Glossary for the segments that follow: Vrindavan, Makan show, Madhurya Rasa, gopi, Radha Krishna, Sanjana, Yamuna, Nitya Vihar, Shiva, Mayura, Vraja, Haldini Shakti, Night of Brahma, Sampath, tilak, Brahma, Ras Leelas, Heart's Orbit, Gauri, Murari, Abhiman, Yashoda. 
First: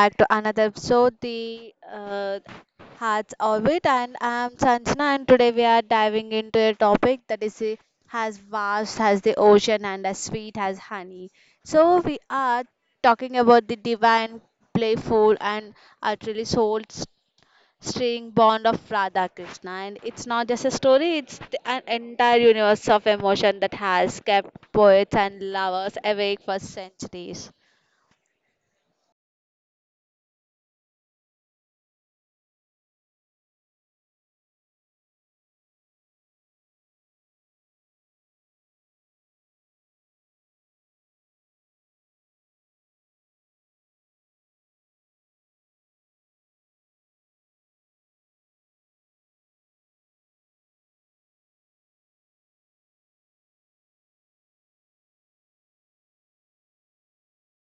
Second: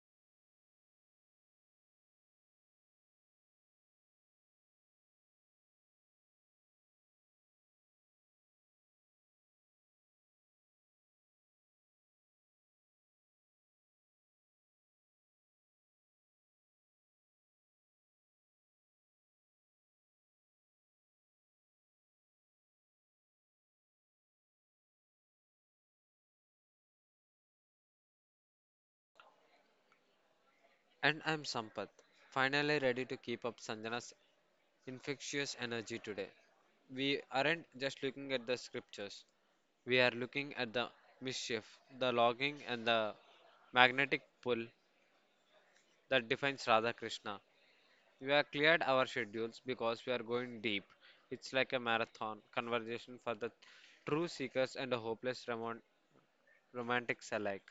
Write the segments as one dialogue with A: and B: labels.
A: back to another episode, the Hearts Orbit, and I'm Sanjana, and today we are diving into a topic that is as vast as the ocean and as sweet as honey. So we are talking about the divine, playful, and utterly soul stirring bond of Radha Krishna, and it's not just a story; an entire universe of emotion that has kept poets and lovers awake for centuries.
B: And I'm Sampath, finally ready to keep up Sanjana's infectious energy today. We aren't just looking at the scriptures, we are looking at the mischief, the logging, and the magnetic pull that defines Radha Krishna. We have cleared our schedules because we are going deep. It's like a marathon conversation for the true seekers and the hopeless romantics alike.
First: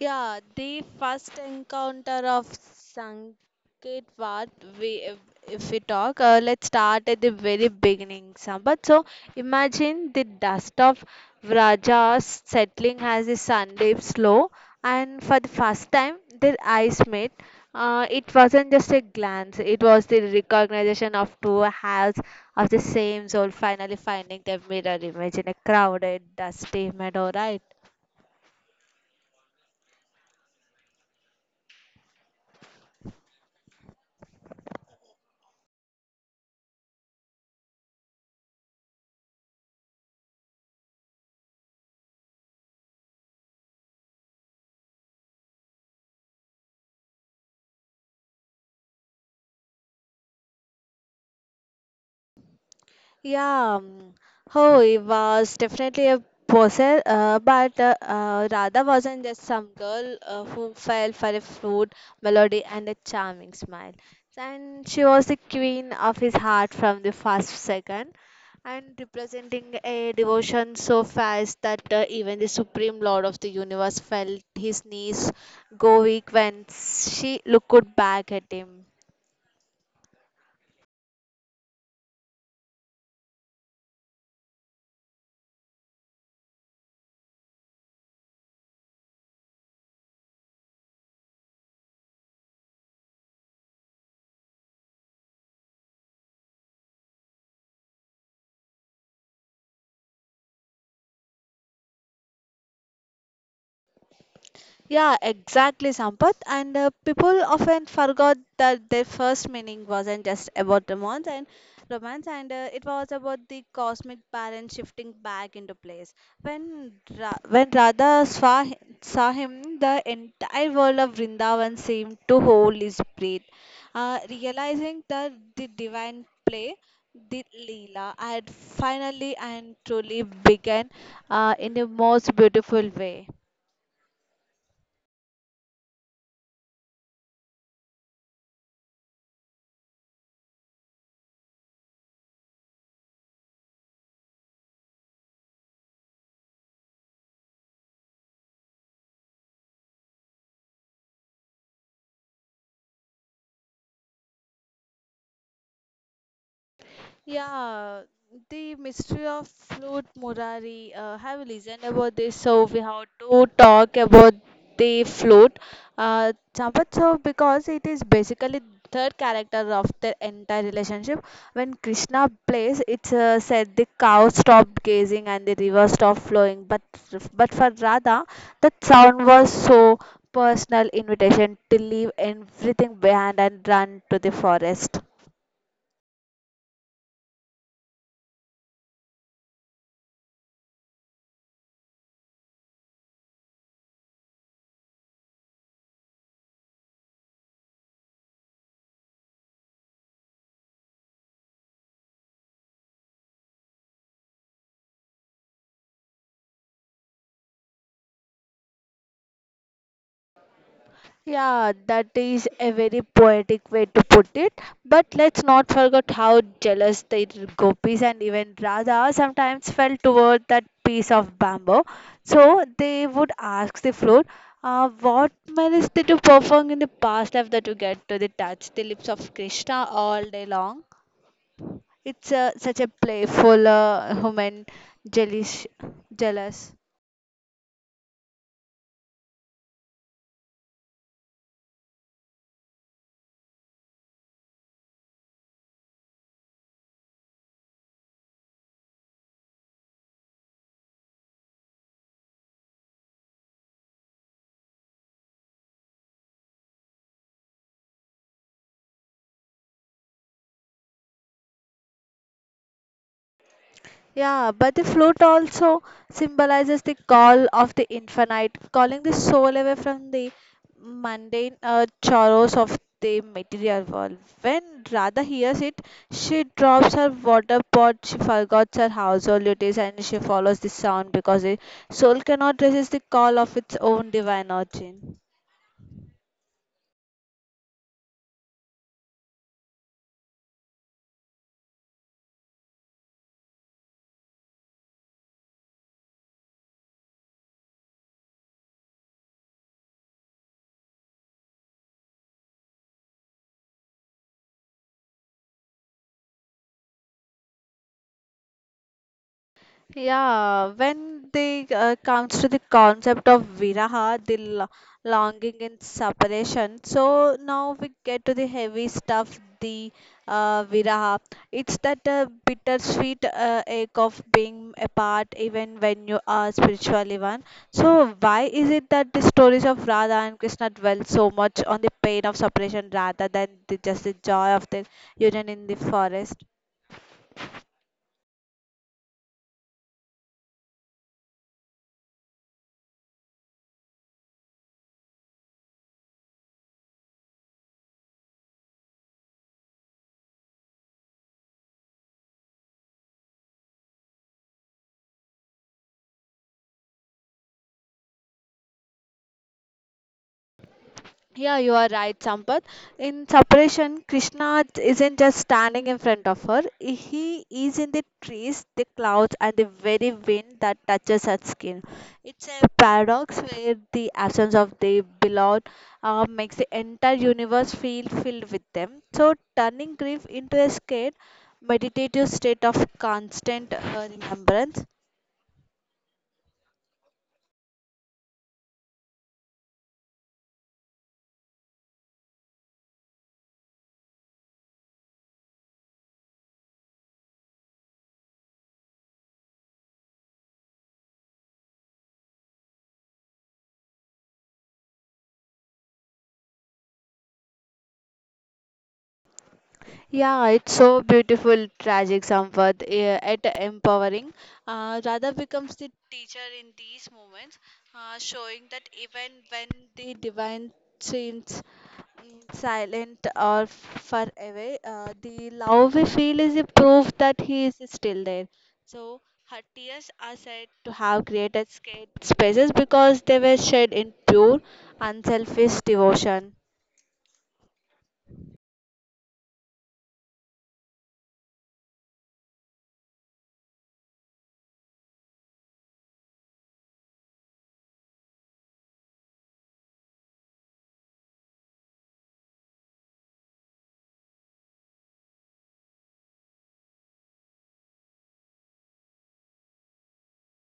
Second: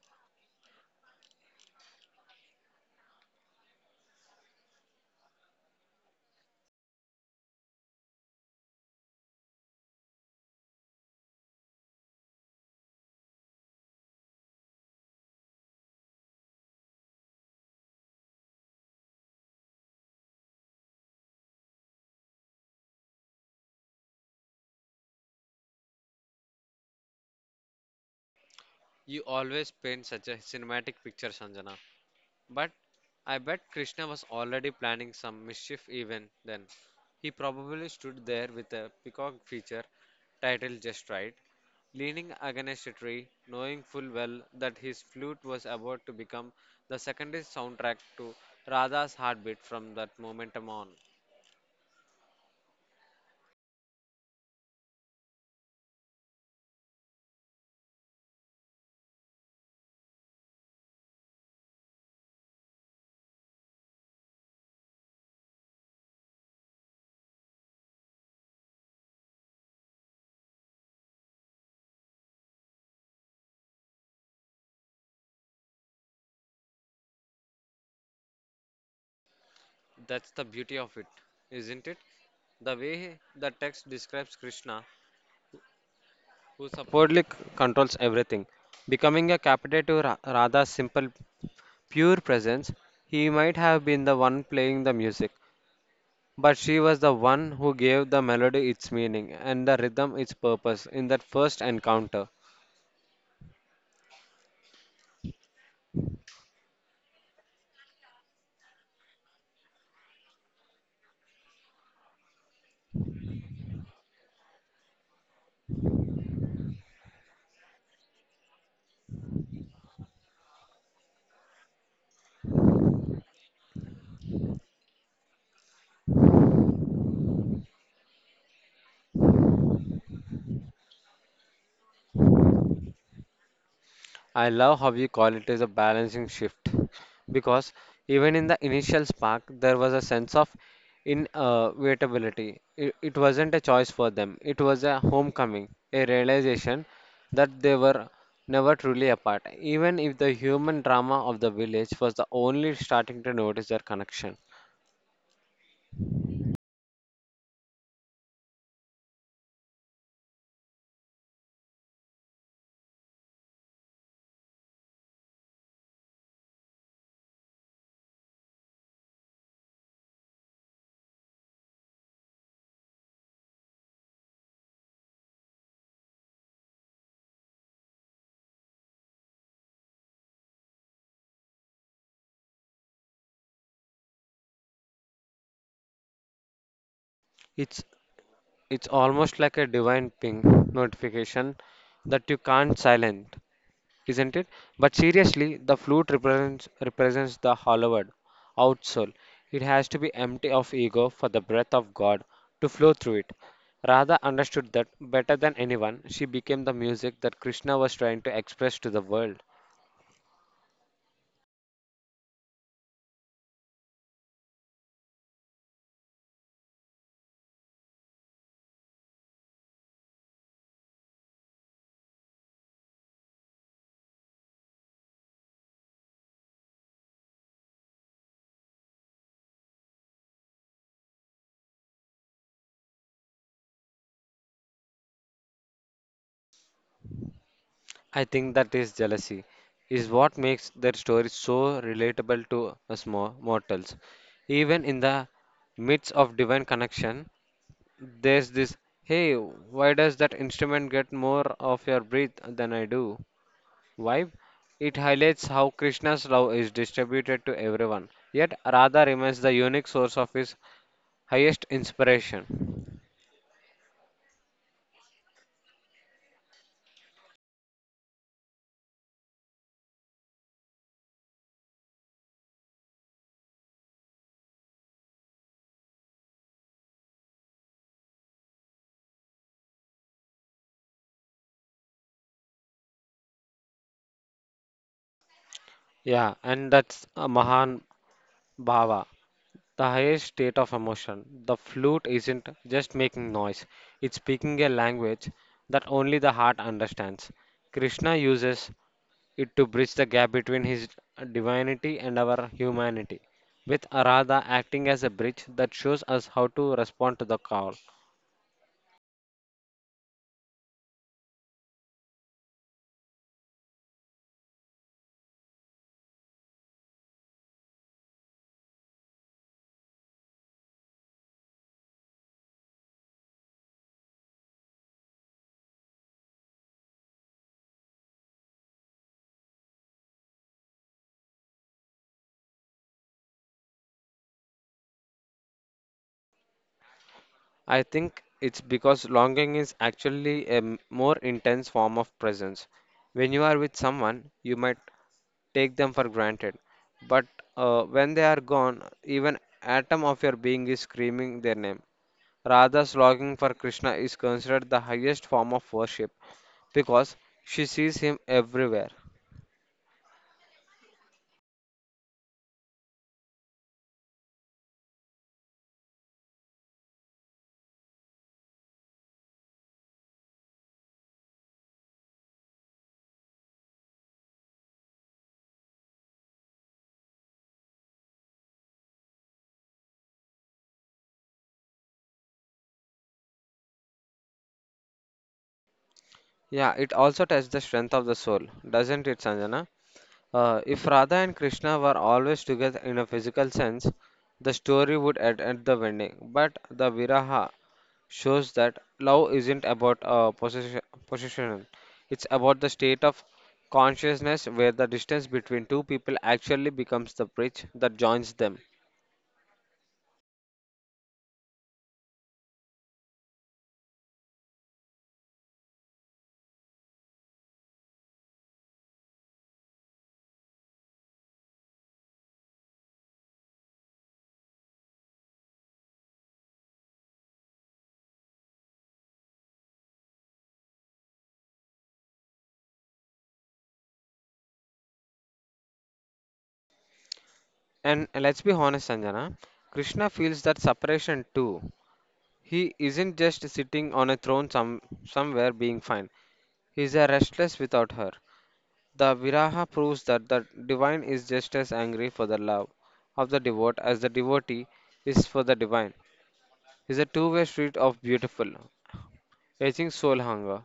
A: Yeah, the first encounter of Sanketvat, we, if we talk, let's start at the very beginning, Sampath. So imagine the dust of Vrajas settling as the sun dips low, and for the first time, their eyes met. It wasn't just a glance, it was the recognition of two halves of the same soul finally finding their mirror image in a crowded, dusty meadow, right?
B: You always paint such a cinematic picture, Sanjana. But I bet Krishna was already planning some mischief even then. He probably stood there with a peacock feature titled just right, leaning against a tree, knowing full well that his flute was about to become the secondary soundtrack to Radha's heartbeat from that moment on.
A: Yeah, oh, he was definitely a poser, but Radha wasn't just some girl who fell for a flute melody and a charming smile. And she was the queen of his heart from the first second, and representing a devotion so fast that even the supreme lord of the universe felt his knees go weak when she looked back at him.
B: That's the beauty of it, isn't it? The way the text describes Krishna, who supposedly controls everything, becoming a captive to Radha's simple pure presence. He might have been the one playing the music, but she was the one who gave the melody its meaning and the rhythm its purpose in that first encounter.
A: Yeah, exactly, Sampath. And people often forgot that their first meaning wasn't just about romance, and it was about the cosmic balance shifting back into place. When Radha saw him, the entire world of Vrindavan seemed to hold his breath, realizing that the divine play. The Leela had finally and truly begun in the most beautiful way.
B: I love how you call it as a balancing shift because even in the initial spark, there was a sense of inevitability. It wasn't a choice for them, it was a homecoming, a realization that they were never truly apart, even if the human drama of the village was the only starting to notice their connection.
A: Yeah, the mystery of Flute Murari. Have you listened about this? So we have to talk about the flute. Sampath, so because it is basically third character of the entire relationship. When Krishna plays, it's said the cow stopped gazing and the river stopped flowing. But for Radha, that sound was so personal invitation to leave everything behind and run to the forest.
B: It's, it's almost like a divine ping notification that you can't silence, isn't it? But seriously, the flute represents the hollowed out soul. It has to be empty of ego for the breath of God to flow through it. Radha understood that better than anyone. She became the music that Krishna was trying to express to the world.
A: Yeah, that is a very poetic way to put it. But let's not forget how jealous the gopis and even Radha sometimes felt toward that piece of bamboo. So they would ask the flute, what malice did you perform in the past life that you get to the touch the lips of Krishna all day long? It's such a playful, human, jealous, jealous.
B: I think that is jealousy, is what makes their story so relatable to us mortals. Even in the midst of divine connection, there's this, hey, why does that instrument get more of your breath than I do? Vibe. It highlights how Krishna's love is distributed to everyone, yet Radha remains the unique source of his highest inspiration.
A: Yeah, but the flute also symbolizes the call of the infinite, calling the soul away from the mundane chores of the material world. When Radha hears it, she drops her water pot, she forgets her household duties, and she follows the sound because the soul cannot resist the call of its own divine origin.
B: Yeah, and that's a Mahan Bhava, the highest state of emotion. The flute isn't just making noise, it's speaking a language that only the heart understands. Krishna uses it to bridge the gap between his divinity and our humanity, with Arada acting as a bridge that shows us how to respond to the call.
A: Yeah, when they comes to the concept of viraha, longing and separation. So now we get to the heavy stuff, the viraha. It's that bittersweet ache of being apart, even when you are spiritually one. So why is it that the stories of Radha and Krishna dwell so much on the pain of separation rather than just the joy of their union in the forest?
B: I think it's because longing is actually a more intense form of presence. When you are with someone, you might take them for granted. But when they are gone, even atom of your being is screaming their name. Radha's longing for Krishna is considered the highest form of worship because she sees him everywhere.
A: Yeah, you are right, Sampath. In separation, Krishna isn't just standing in front of her. He is in the trees, the clouds, and the very wind that touches her skin. It's a paradox where the absence of the beloved makes the entire universe feel filled with them. So, turning grief into a scared, meditative state of constant remembrance.
B: Yeah, it also tests the strength of the soul, doesn't it, Sanjana? If Radha and Krishna were always together in a physical sense, the story would end at the wedding. But the Viraha shows that love isn't about possession, it's about the state of consciousness where the distance between two people actually becomes the bridge that joins them.
A: Yeah, it's so beautiful, tragic somewhat, eh, yet empowering. Radha becomes the teacher in these moments, showing that even when the divine seems silent or far away, the love we feel is a proof that He is still there. So her tears are said to have created scared spaces because they were shed in pure, unselfish devotion.
B: And let's be honest, Sanjana, Krishna feels that separation too. He isn't just sitting on a throne somewhere being fine, he's a restless without her. The Viraha proves that the divine is just as angry for the love of the devote as the devotee is for the divine. It's a two-way street of beautiful, aging soul hunger.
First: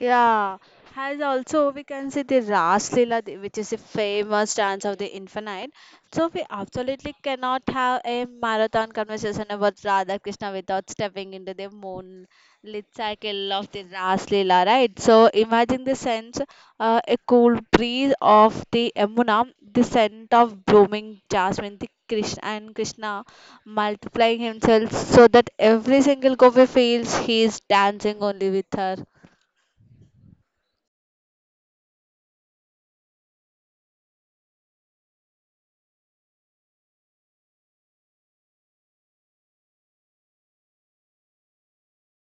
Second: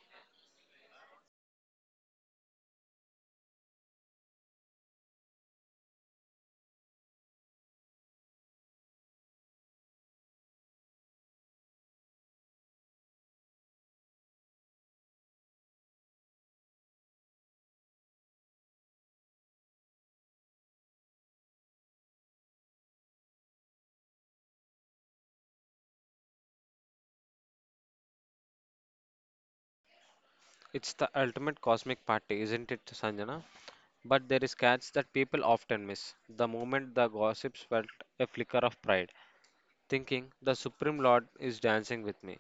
A: Yeah, has also we can see the Ras Leela, which is a famous dance of the infinite. So we absolutely cannot have a marathon conversation about Radha Krishna without stepping into the moonlit cycle of the Ras Leela, right? So imagine the sense, a cool breeze of the Yamuna, the scent of blooming jasmine, the Krishna multiplying himself so that every single coffee feels he is dancing only with her.
B: It's the ultimate cosmic party, isn't it, Sanjana? But there is catch that people often miss. The moment the gossips felt a flicker of pride, thinking the Supreme Lord is dancing with me,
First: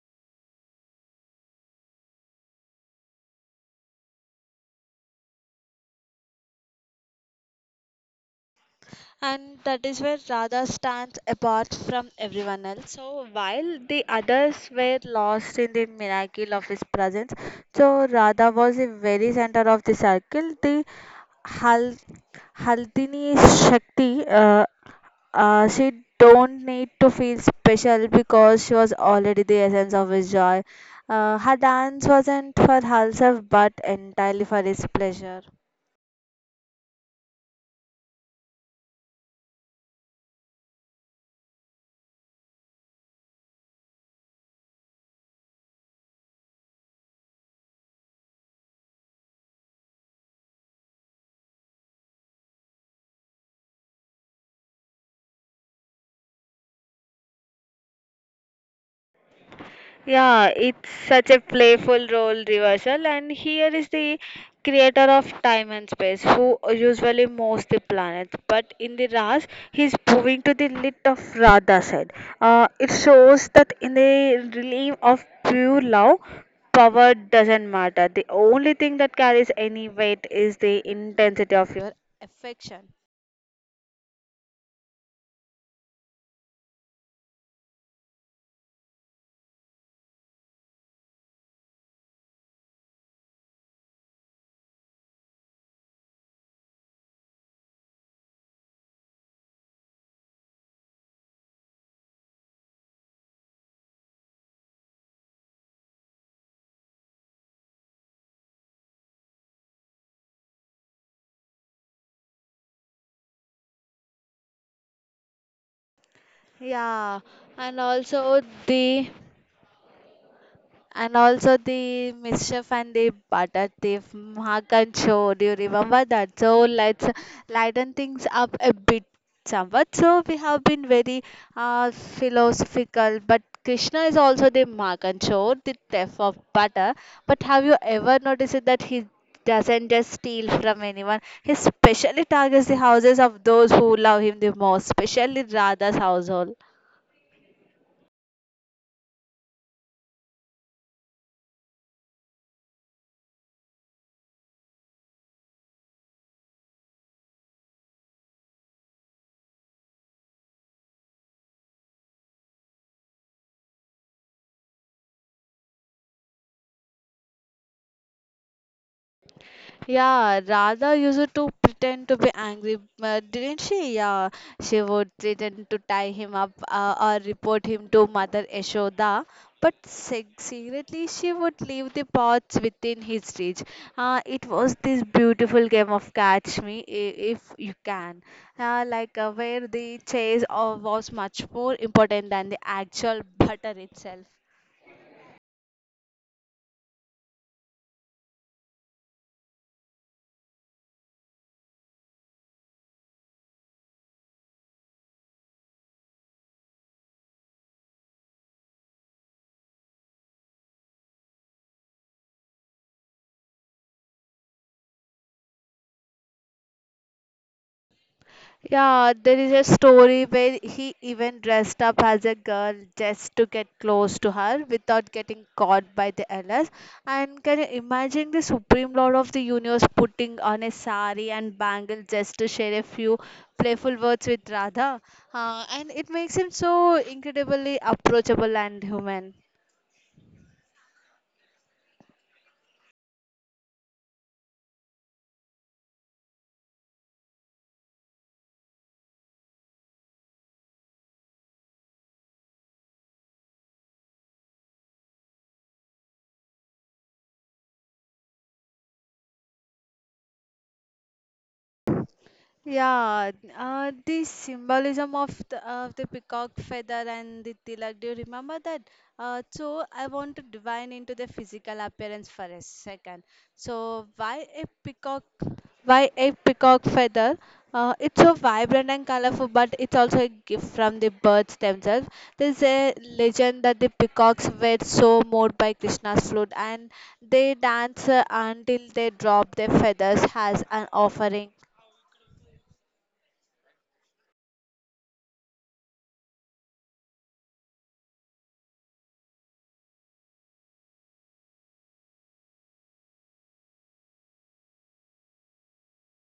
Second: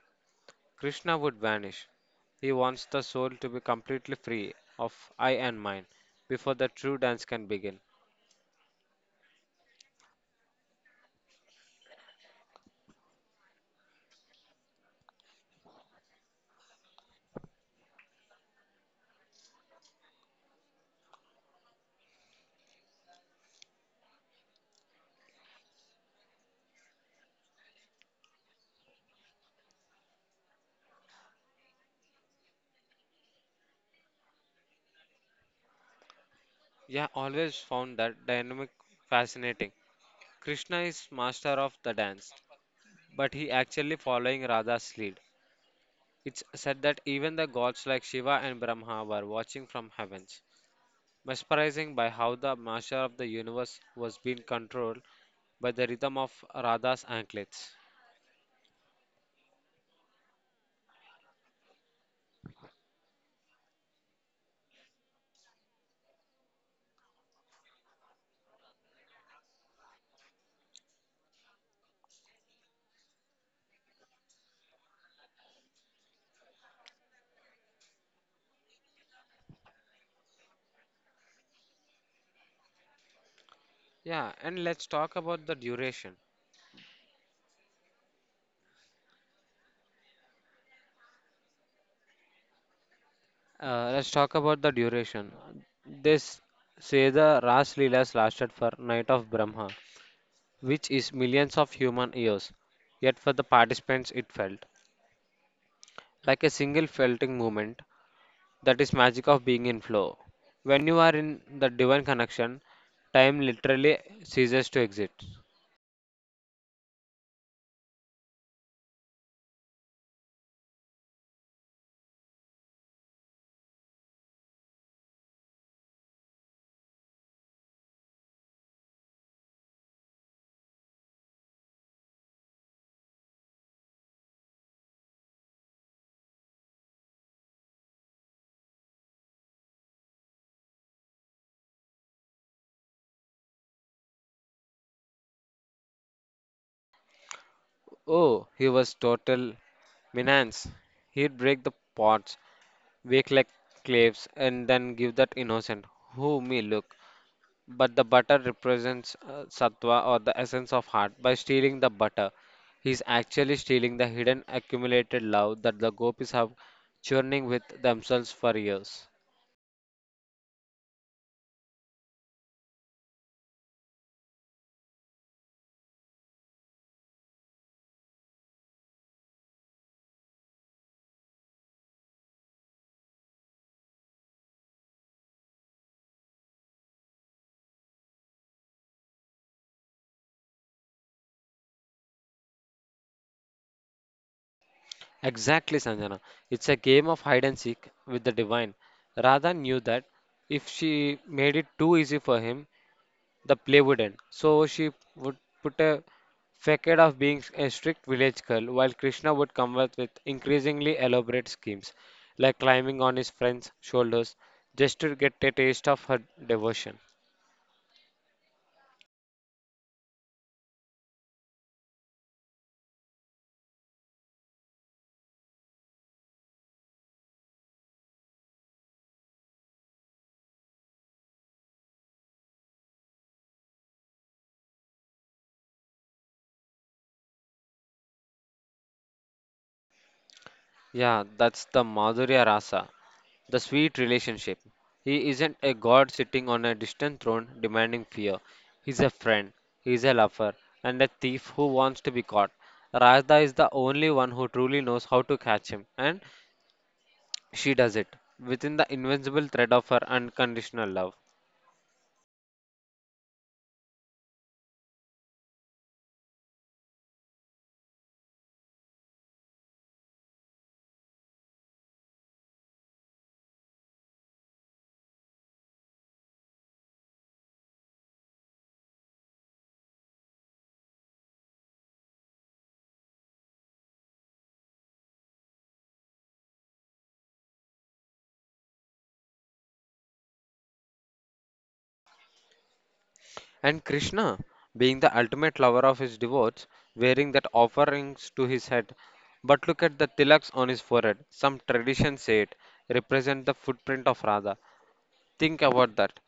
B: Krishna would vanish. He wants the soul to be completely free of I and mine before the true dance can begin.
A: And that is where Radha stands apart from everyone else. So while the others were lost in the miracle of his presence, so Radha was the very center of the circle. The Hal- Haldini Shakti, she don't need to feel special because she was already the essence of his joy. Her dance wasn't for herself but entirely for his pleasure.
B: Yeah, always found that dynamic fascinating. Krishna is master of the dance, but he actually following Radha's lead. It's said that even the gods like Shiva and Brahma were watching from heavens, mesmerizing by how the master of the universe was being controlled by the rhythm of Radha's anklets.
A: Yeah, it's such a playful role reversal, and here is the creator of time and space who usually moves the planet. But in the Raj, he's moving to the lit of Radha side. It shows that in the realm of pure love, power doesn't matter. The only thing that carries any weight is the intensity of your affection.
B: Yeah, and let's talk about the duration. Uh, let's talk about the duration. This say the Ras Leelas lasted for Night of Brahma, which is millions of human years. Yet for the participants, it felt like a single felting moment. That is magic of being in flow. When you are in the divine connection, time literally ceases to exist.
A: yeah, and also the And also the mischief and the butter thief, Makan show. Do you remember that? So let's lighten things up a bit somewhat. So we have been very philosophical, but Krishna is also the Makan show, the thief of butter. But have you ever noticed that he doesn't just steal from anyone? He specially targets the houses of those who love him the most, especially Radha's household.
B: Oh, he was total menace. He'd break the pots, wake like claves, and then give that innocent, who me look. But the butter represents sattva or the essence of heart. By stealing the butter, he is actually stealing the hidden accumulated love that the gopis have churning with themselves for years.
A: Yeah, Radha used to pretend to be angry, didn't she? Yeah, she would pretend to tie him up or report him to Mother Yashoda. But secretly, she would leave the pots within his reach. It was this beautiful game of catch me if you can, like where the chase of was much more important than the actual butter itself.
B: Exactly, Sanjana. It's a game of hide and seek with the divine. Radha knew that if she made it too easy for him, the play would end. So she would put a facade of being a strict village girl, while Krishna would come up with increasingly elaborate schemes, like climbing on his friend's shoulders just to get a taste of her devotion.
A: Yeah, there is a story where he even dressed up as a girl just to get close to her without getting caught by the LS. And can you imagine the Supreme Lord of the Universe putting on a sari and bangle just to share a few playful words with Radha? And it makes him so incredibly approachable and human.
B: Yeah, that's the Madhurya Rasa, the sweet relationship. He isn't a god sitting on a distant throne demanding fear. He's a friend, he's a lover, and a thief who wants to be caught. Radha is the only one who truly knows how to catch him, and she does it within the invincible thread of her unconditional love.
A: Yeah, the symbolism of of the peacock feather and the tilak, do you remember that? So I want to divine into the physical appearance for a second. So why a peacock? Why a peacock feather? It's so vibrant and colorful, but it's also a gift from the birds themselves. There's a legend that the peacocks were so moved by Krishna's flute and they dance until they drop their feathers as an offering.
B: And Krishna, being the ultimate lover of his devotees, wearing that offerings to his head. But look at the tilaks on his forehead. Some traditions say it represent the footprint of Radha. Think about that.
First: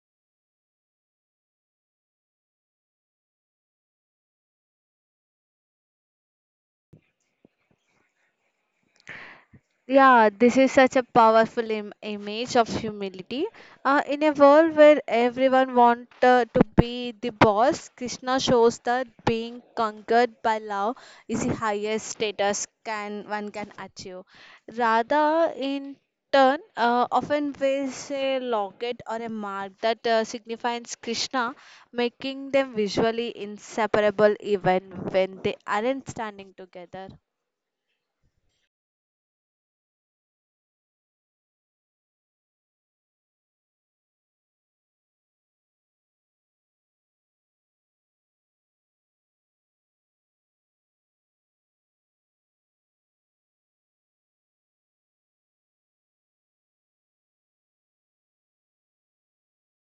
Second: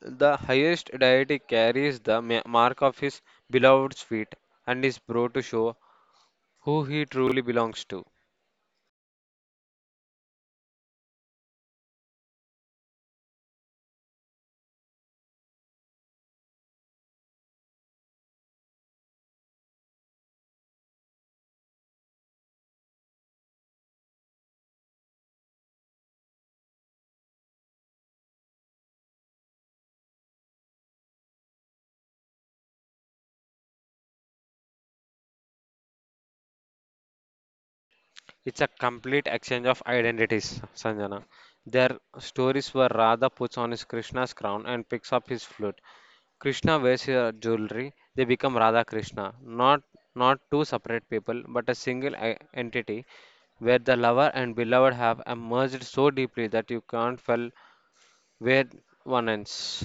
B: The highest deity carries the mark of his beloved's feet and is brought to show who he truly belongs to.
A: Yeah, this is such a powerful image of humility. In a world where everyone wants to be the boss, Krishna shows that being conquered by love is the highest status can one can achieve. Radha, in turn, often wears a locket or a mark that signifies Krishna, making them visually inseparable even when they aren't standing together.
B: It's a complete exchange of identities, Sanjana. Their stories were Radha puts on his Krishna's crown and picks up his flute. Krishna wears her jewelry. They become Radha Krishna, not two separate people, but a single entity where the lover and beloved have merged so deeply that you can't tell where one ends.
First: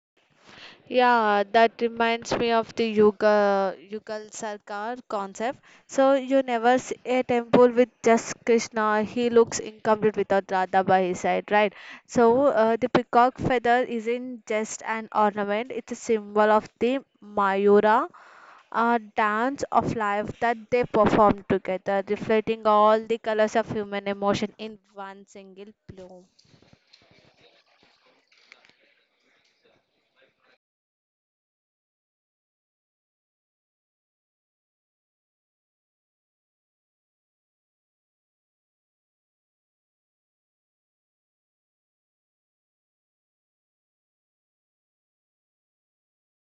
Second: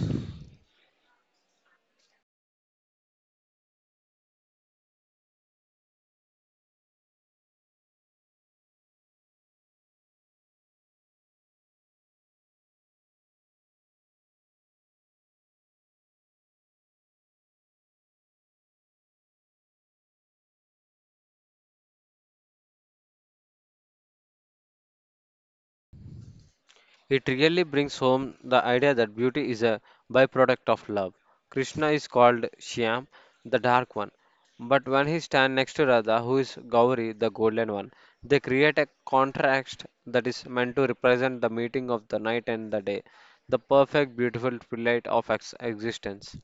A: Yeah, that reminds me of the Yuga Yugal Sarkar concept. So you never see a temple with just Krishna. He looks incomplete without Radha by his side, right? So the peacock feather isn't just an ornament; it's a symbol of the Mayura, a dance of life that they perform together, reflecting all the colors of human emotion in one single bloom.
B: It really brings home the idea that beauty is a byproduct of love. Krishna is called Shyam, the dark one, but when he stands next to Radha, who is Gauri, the golden one, they create a contrast that is meant to represent the meeting of the night and the day, the perfect, beautiful twilight of existence.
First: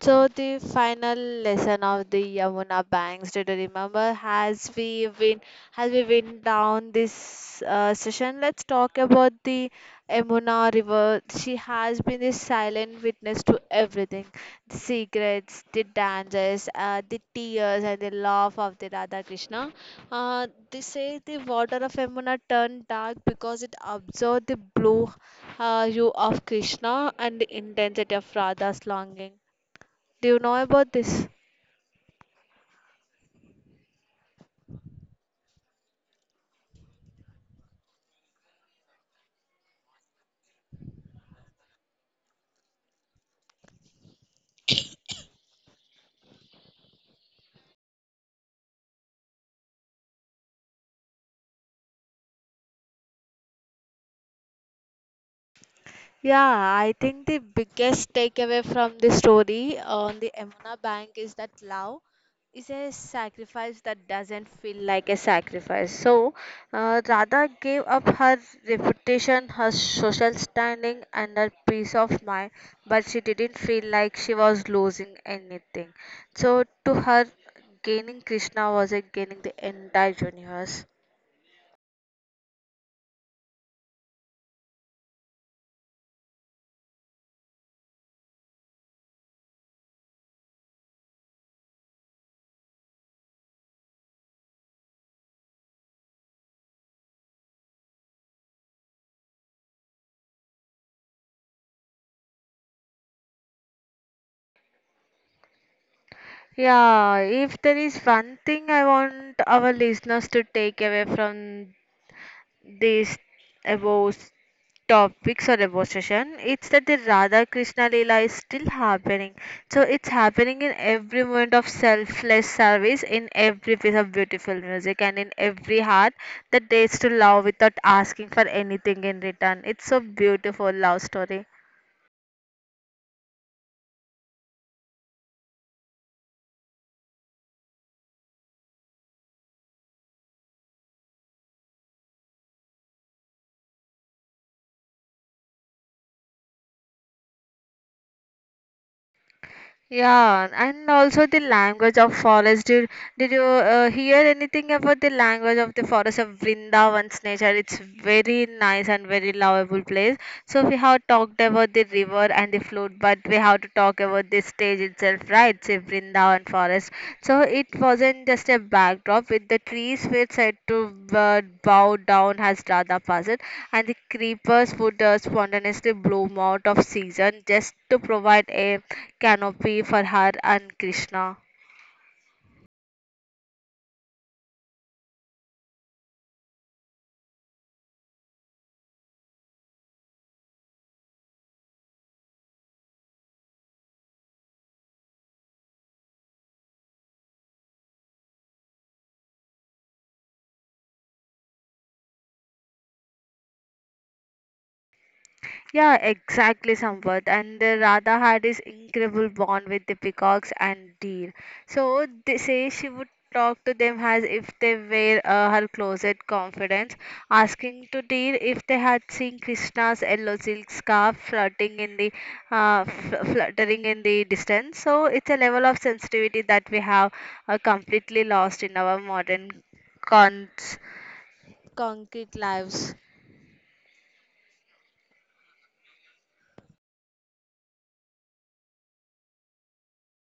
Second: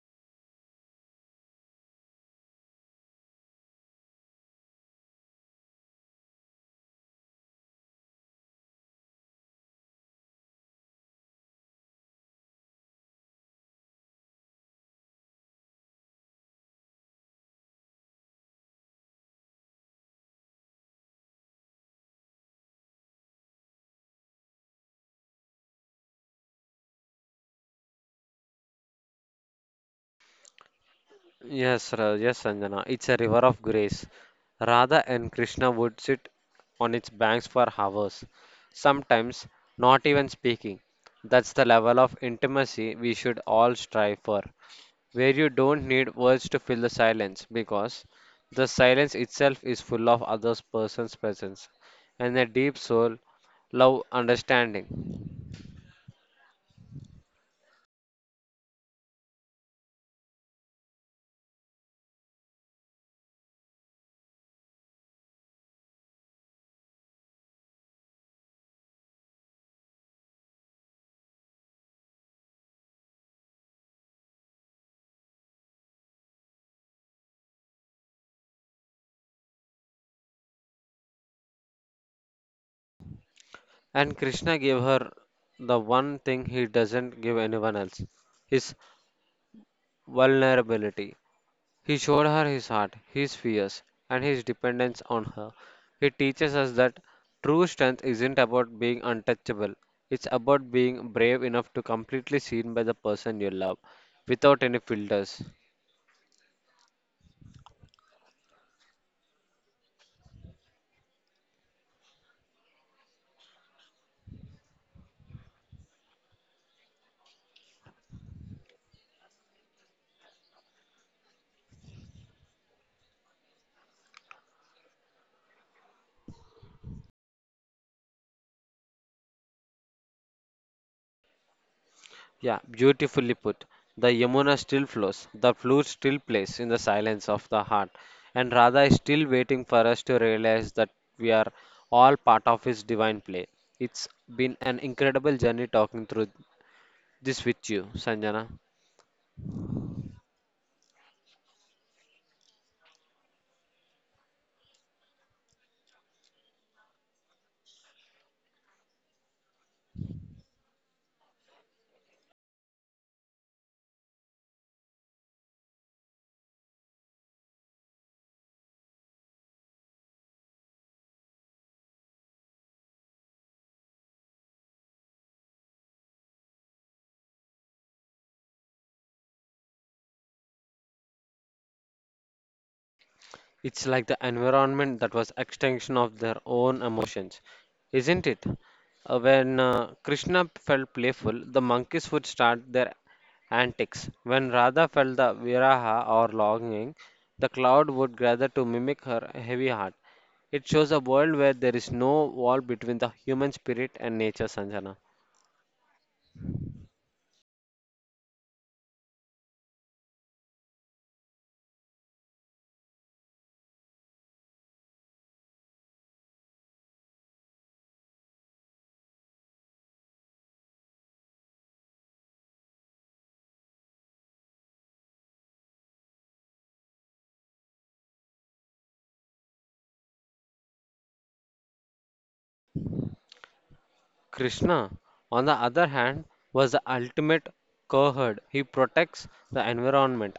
A: So the final lesson of the Yamuna banks, did you remember? Has we been down this session? Let's talk about the Yamuna River. She has been the silent witness to everything: the secrets, the dangers, the tears, and the love of the Radha Krishna. They say the water of Yamuna turned dark because it absorbed the blue hue of Krishna and the intensity of Radha's longing. Do you know about this?
B: Yes, yes, Sanjana. It's a river of grace. Radha and Krishna would sit on its banks for hours, sometimes not even speaking. That's the level of intimacy we should all strive for, where you don't need words to fill the silence, because the silence itself is full of other person's presence and a deep soul, love, understanding.
A: Yeah, I think the biggest takeaway from the story on the Emuna Bank is that love is a sacrifice that doesn't feel like a sacrifice. So, Radha gave up her reputation, her social standing, and her peace of mind, but she didn't feel like she was losing anything. So, to her, gaining Krishna was like gaining the entire universe.
B: And Krishna gave her the one thing he doesn't give anyone else, his vulnerability. He showed her his heart, his fears, and his dependence on her. He teaches us that true strength isn't about being untouchable, it's about being brave enough to completely seen by the person you love without any filters.
A: Yeah, if there is one thing I want our listeners to take away from this above topics or above session, it's that the Radha Krishna Leela is still happening. So it's happening in every moment of selfless service, in every piece of beautiful music, and in every heart that dares to love without asking for anything in return. It's so beautiful love story.
B: Yeah, beautifully put. The Yamuna still flows, the flute still plays in the silence of the heart, and Radha is still waiting for us to realize that we are all part of His divine play. It's been an incredible journey talking through this with you, Sanjana.
A: Yeah, and also the language of forest. Did you hear anything about the language of the forest of Vrindavan's nature? It's very nice and very lovable place. So we have talked about the river and the flute, but we have to talk about the stage itself, right? So Vrindavan forest. So it wasn't just a backdrop. With the trees were said to bow down as Radha passed, and the creepers would spontaneously bloom out of season just to provide a canopy for her and Krishna.
B: It's like the environment that was extension of their own emotions, isn't it? When Krishna felt playful, the monkeys would start their antics. When Radha felt the viraha or longing, the cloud would gather to mimic her heavy heart. It shows a world where there is no wall between the human spirit and nature, Sanjana.
A: Yeah, exactly, Sampath. And the Radha had this incredible bond with the peacocks and deer. So they say she would talk to them as if they were her closet confidants, asking to deer if they had seen Krishna's yellow silk scarf flirting in the fluttering in the distance. So it's a level of sensitivity that we have completely lost in our modern cons- concrete lives.
B: Krishna, on the other hand, was the ultimate cowherd. He protects the environment.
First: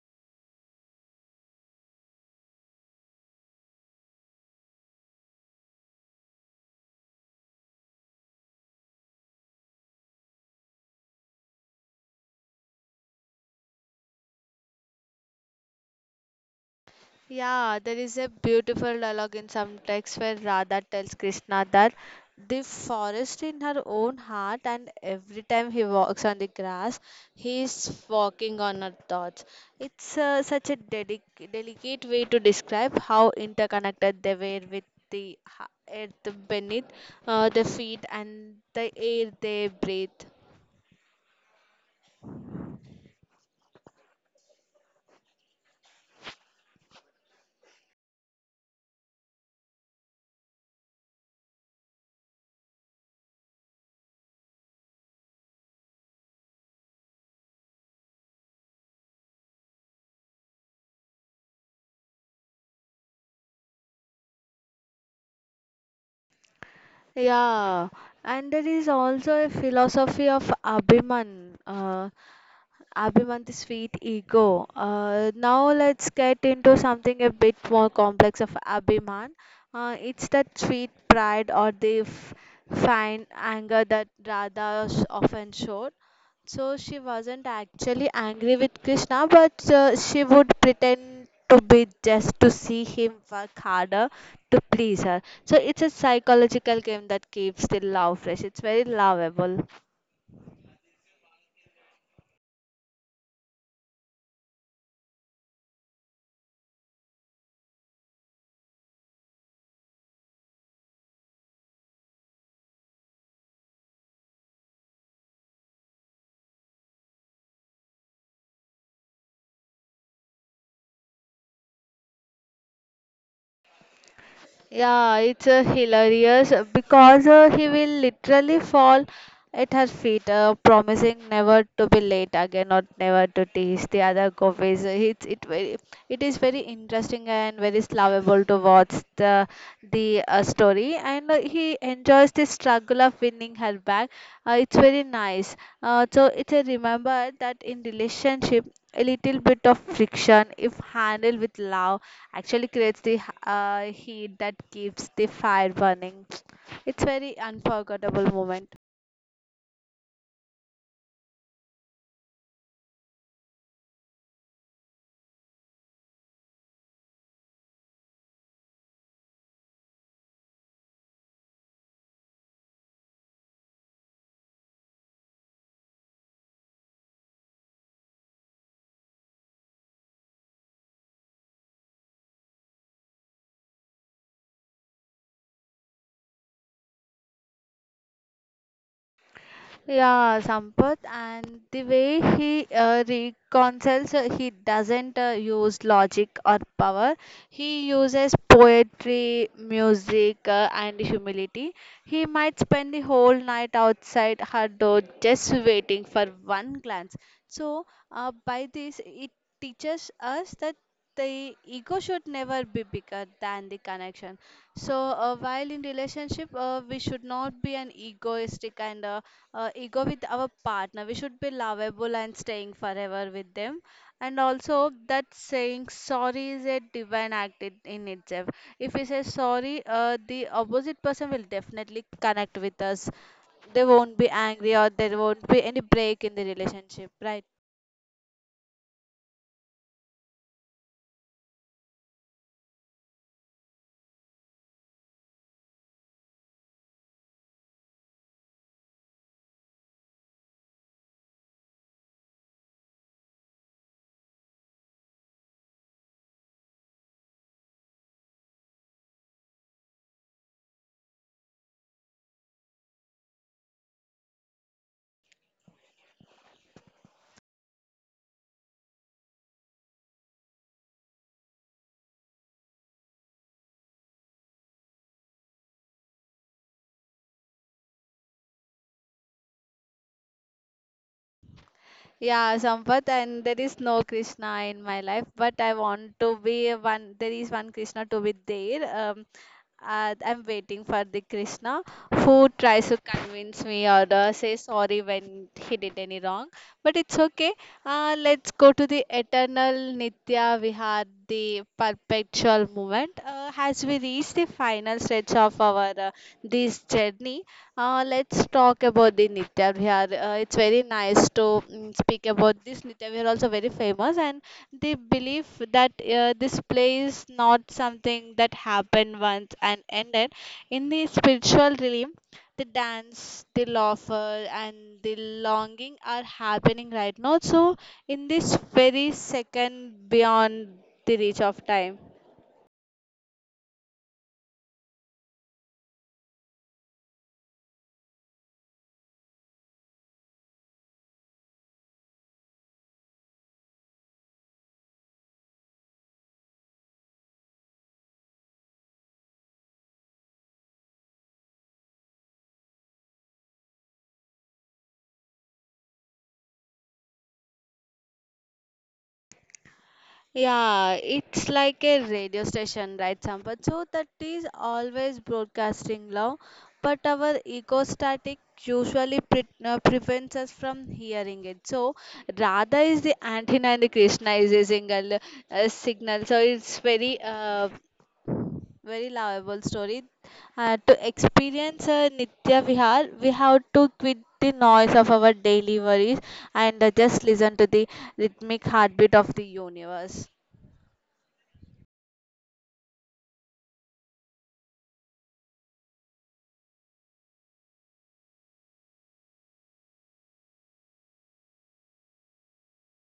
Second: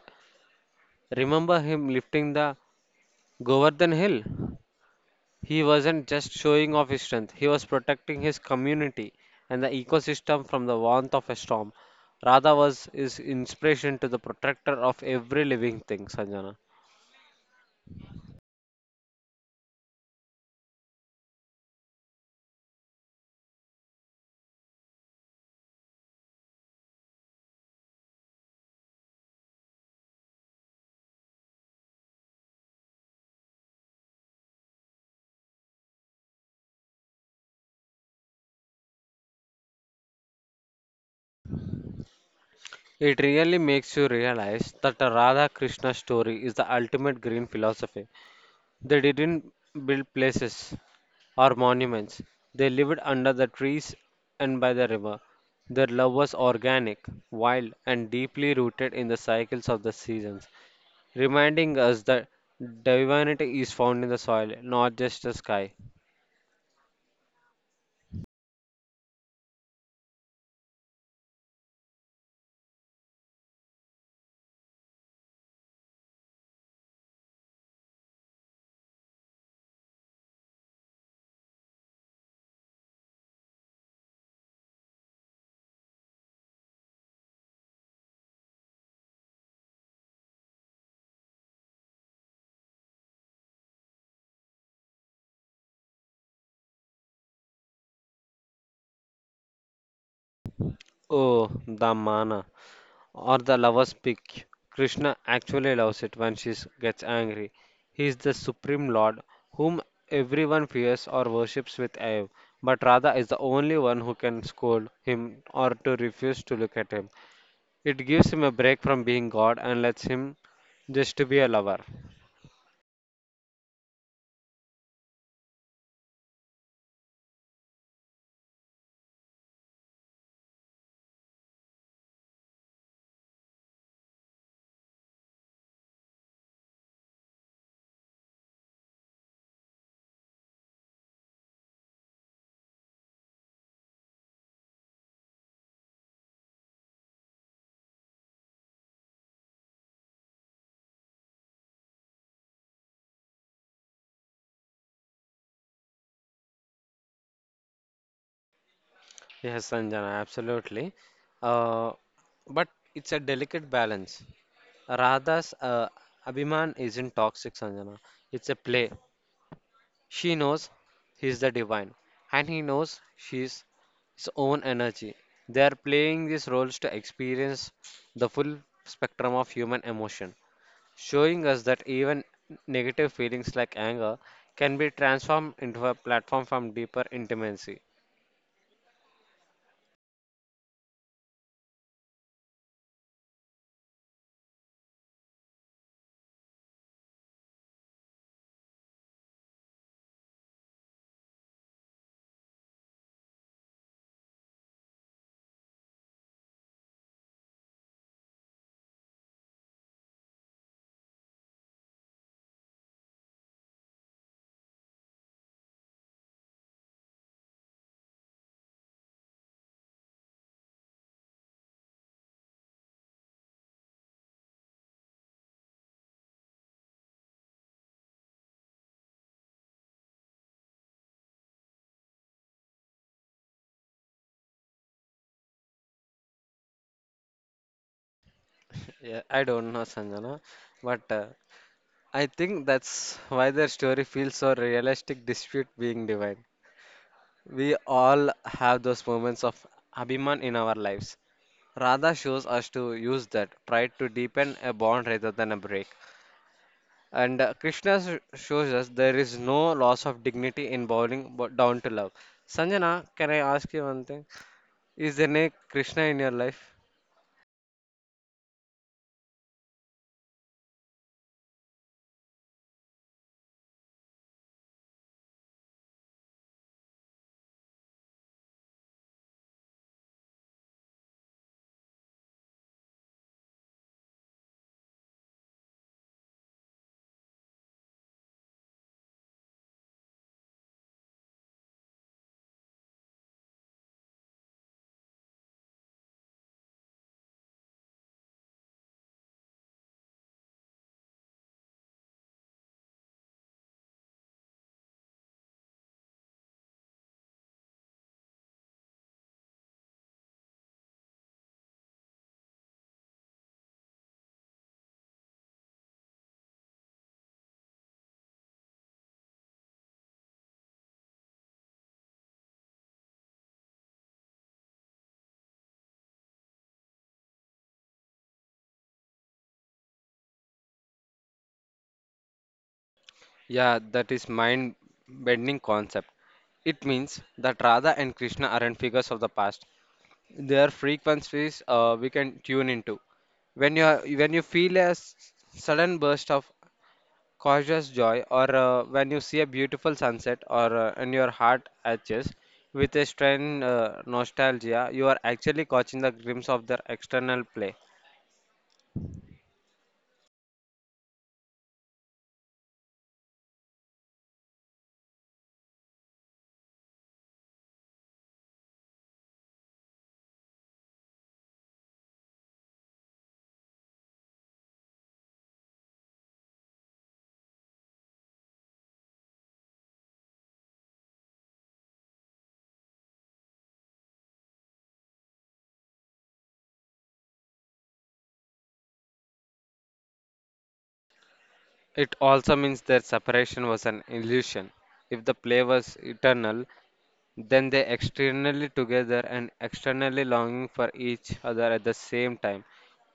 B: Remember him lifting the Govardhan Hill? He wasn't just showing off his strength, he was protecting his community and the ecosystem from the warmth of a storm. Radha was his inspiration to the protector of every living thing, Sanjana.
A: Yeah, there is a beautiful dialogue in some texts where Radha tells Krishna that the forest in her own heart, and every time he walks on the grass, he is walking on her thoughts. It's such a dedic delicate way to describe how interconnected they were with the earth beneath the feet and the air they breathe.
B: It really makes you realize that the Radha Krishna story is the ultimate green philosophy. They didn't build places or monuments. They lived under the trees and by the river. Their love was organic, wild, and deeply rooted in the cycles of the seasons, reminding us that divinity is found in the soil, not just the sky.
A: Yeah, and there is also a philosophy of Abhiman. Abhimant's sweet ego. Now let's get into something a bit more complex of Abhiman. It's that sweet pride or the fine anger that Radha often showed. So she wasn't actually angry with Krishna, but she would pretend to be just to see him work harder to please her. So it's a psychological game that keeps the love fresh. It's very lovable.
B: Oh, the mana, or the lover's pick. Krishna actually loves it when she gets angry. He is the supreme lord whom everyone fears or worships with awe, but Radha is the only one who can scold him or to refuse to look at him. It gives him a break from being god and lets him just to be a lover.
A: Yeah, it's hilarious because he will literally fall at her feet, promising never to be late again or never to tease the other coffees. It's it very it is very interesting and very lovable to watch the story, and he enjoys the struggle of winning her back. It's very nice. So it's a remember that in relationship, a little bit of friction, if handled with love actually creates the heat that keeps the fire burning. It's very unforgettable moment.
B: Yes, Sanjana, absolutely. Uh, but it's a delicate balance. Radha's Abhiman isn't toxic, Sanjana. It's a play. She knows he's the divine, and he knows she's his own energy. They are playing these roles to experience the full spectrum of human emotion, showing us that even negative feelings like anger can be transformed into a platform from deeper intimacy.
A: Yeah, Sampath, and the way he reconciles, he doesn't use logic or power. He uses poetry, music, and humility. He might spend the whole night outside her door just waiting for one glance. So, by this, it teaches us that the ego should never be bigger than the connection, so while in relationship we should not be an egoistic and ego with our partner. We should be lovable and staying forever with them. And also, that saying sorry is a divine act in itself. If we say sorry, the opposite person will definitely connect with us. They won't be angry or there won't be any break in the relationship, right?
B: Yeah, I don't know, Sanjana, but I think that's why their story feels so realistic despite being divine. We all have those moments of Abhiman in our lives. Radha shows us to use that pride to deepen a bond rather than a break. And Krishna shows us there is no loss of dignity in bowing down to love. Sanjana, can I ask you one thing? Is there any Krishna in your life?
A: Yeah, Sampath, and there is no Krishna in my life, but I want to be one. There is one Krishna to be there. Um, I'm waiting for the Krishna who tries to convince me or say sorry when he did any wrong. But it's okay. Let's go to the eternal Nitya Vihar, the perpetual movement. As we reach the final stretch of our this journey, let's talk about the Nitya Vihar. It's very nice to speak about this. Nitya Vihar also very famous, and they believe that this play is not something that happened once and ended. In the spiritual realm, the dance, the laughter, and the longing are happening right now. So, in this very second beyond the reach of time.
B: Yeah, that is mind bending concept. It means that Radha and Krishna aren't figures of the past. There are frequencies we can tune into. When when you feel a sudden burst of cautious joy, or when you see a beautiful sunset, or and your heart aches with a strange nostalgia, you are actually catching the glimpse of their external play.
A: Yeah, it's like a radio station, right, Sampath? So that is always broadcasting love, but our ego static usually prevents us from hearing it. So Radha is the antenna and Krishna is a single signal. So it's very lovable story. To experience Nitya Vihar, we have to quit the noise of our daily worries and just listen to the rhythmic heartbeat of the universe.
B: It also means their separation was an illusion. If the play was eternal, then they externally together and externally longing for each other at the same time.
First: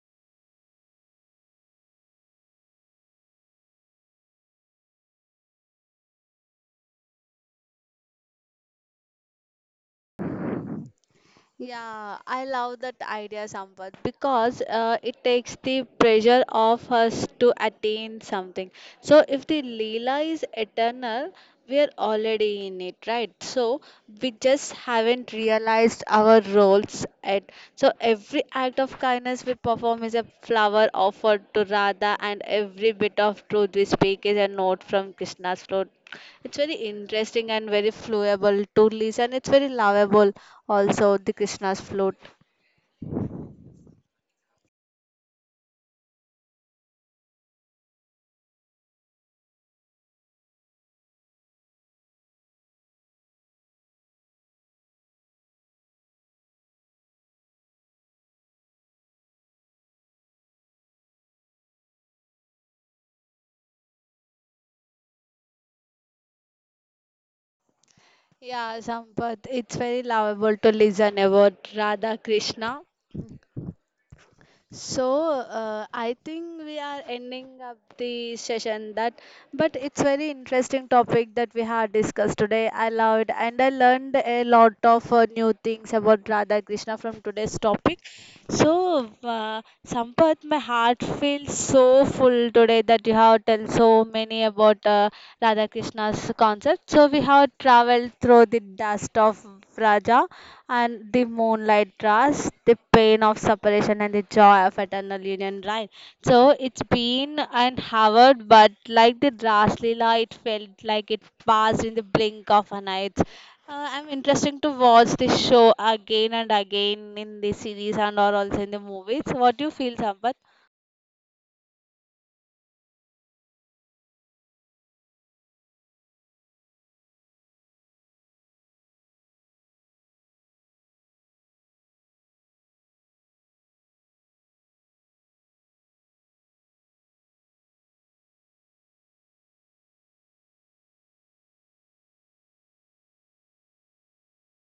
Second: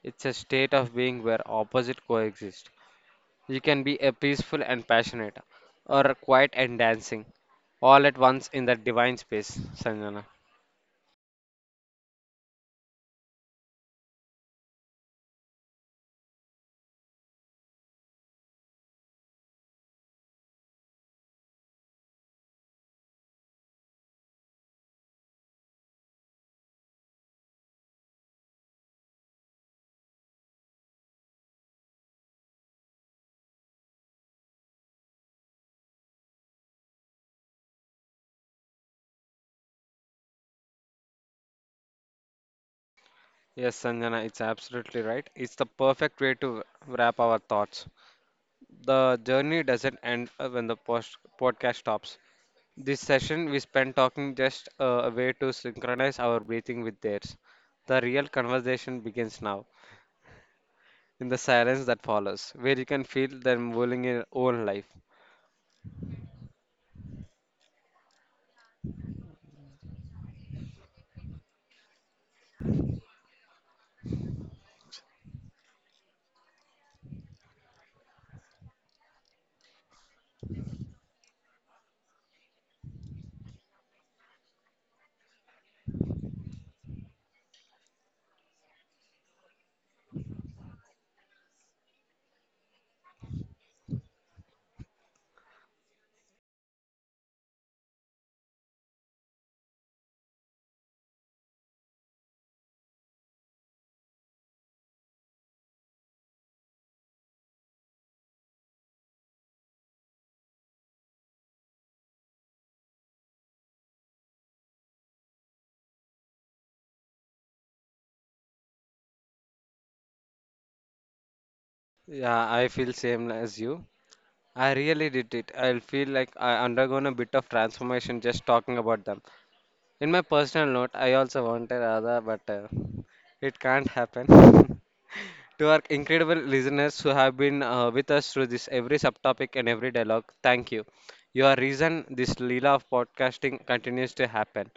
B: It's a state of being where opposite coexist. You can be a peaceful and passionate, or a quiet and dancing, all at once in that divine space, Sanjana.
A: Yeah, I love that idea somewhat because it takes the pressure off us to attain something. So, if the Leela is eternal, we are already in it, right? So we just haven't realized our roles at, so every act of kindness we perform is a flower offered to Radha, and every bit of truth we speak is a note from Krishna's throat. It's very interesting and very flowable to listen. It's very lovable. Also the Krishna's flute.
B: Yes, Sanjana, it's absolutely right. It's the perfect way to wrap our thoughts. The journey doesn't end when the podcast stops. This session we spent talking just a way to synchronize our breathing with theirs. The real conversation begins now, in the silence that follows, where you can feel them moving in your own life.
A: Yeah, Sampath, it's very lovable to listen about Radha Krishna. So I think we are ending up the session, that but it's very interesting topic that we had discussed today. I loved and I learned a lot of new things about Radha Krishna from today's topic. So Sampath, my heart feels so full today that you have told so many about Radha Krishna's concept. So we have traveled through the dust of Raja, and the moonlight trust, the pain of separation, and the joy of eternal union, right? So it's been and Howard, but like the Raslila, it felt like it passed in the blink of an eye. It's, I'm interested to watch this show again and again in the series and or also in the movies. What do you feel, Sampath?
B: Yeah, I feel same as you. I really did it. I feel like I undergone a bit of transformation just talking about them. In my personal note, I also wanted Radha, but it can't happen. To our incredible listeners who have been with us through this every subtopic and every dialogue, thank you. Your reason this Leela of podcasting continues to happen.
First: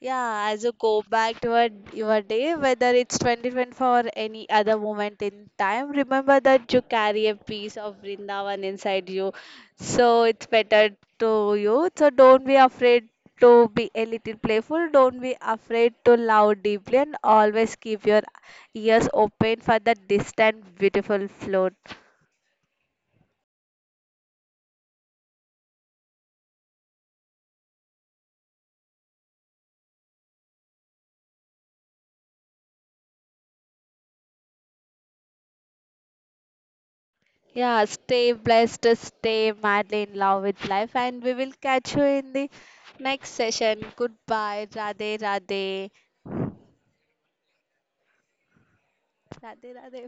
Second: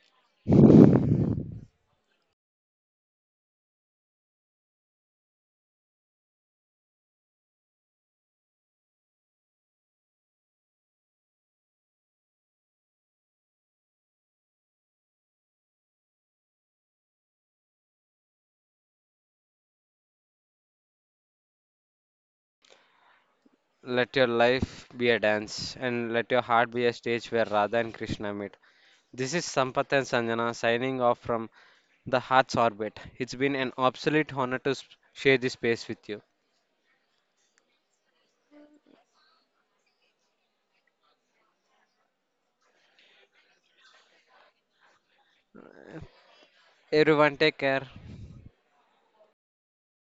A: Yeah, as you go back to your day, whether it's 2024 or any other moment in time, remember that you carry a piece of Vrindavan inside you. So it's better to you. So don't be afraid to be a little playful. Don't be afraid to love deeply and always keep your ears open for that distant, beautiful flute.
B: Let your life be a dance and let your heart be a stage where Radha and Krishna meet. This is Sampath and Sanjana signing off from the Heart's Orbit. It's been an absolute honor to share this space with you.
A: Yeah, stay blessed, stay madly in love with life, and we will catch you in the next session. Goodbye, Radhe Radhe.
B: Everyone, take care.
A: Radhe Radhe.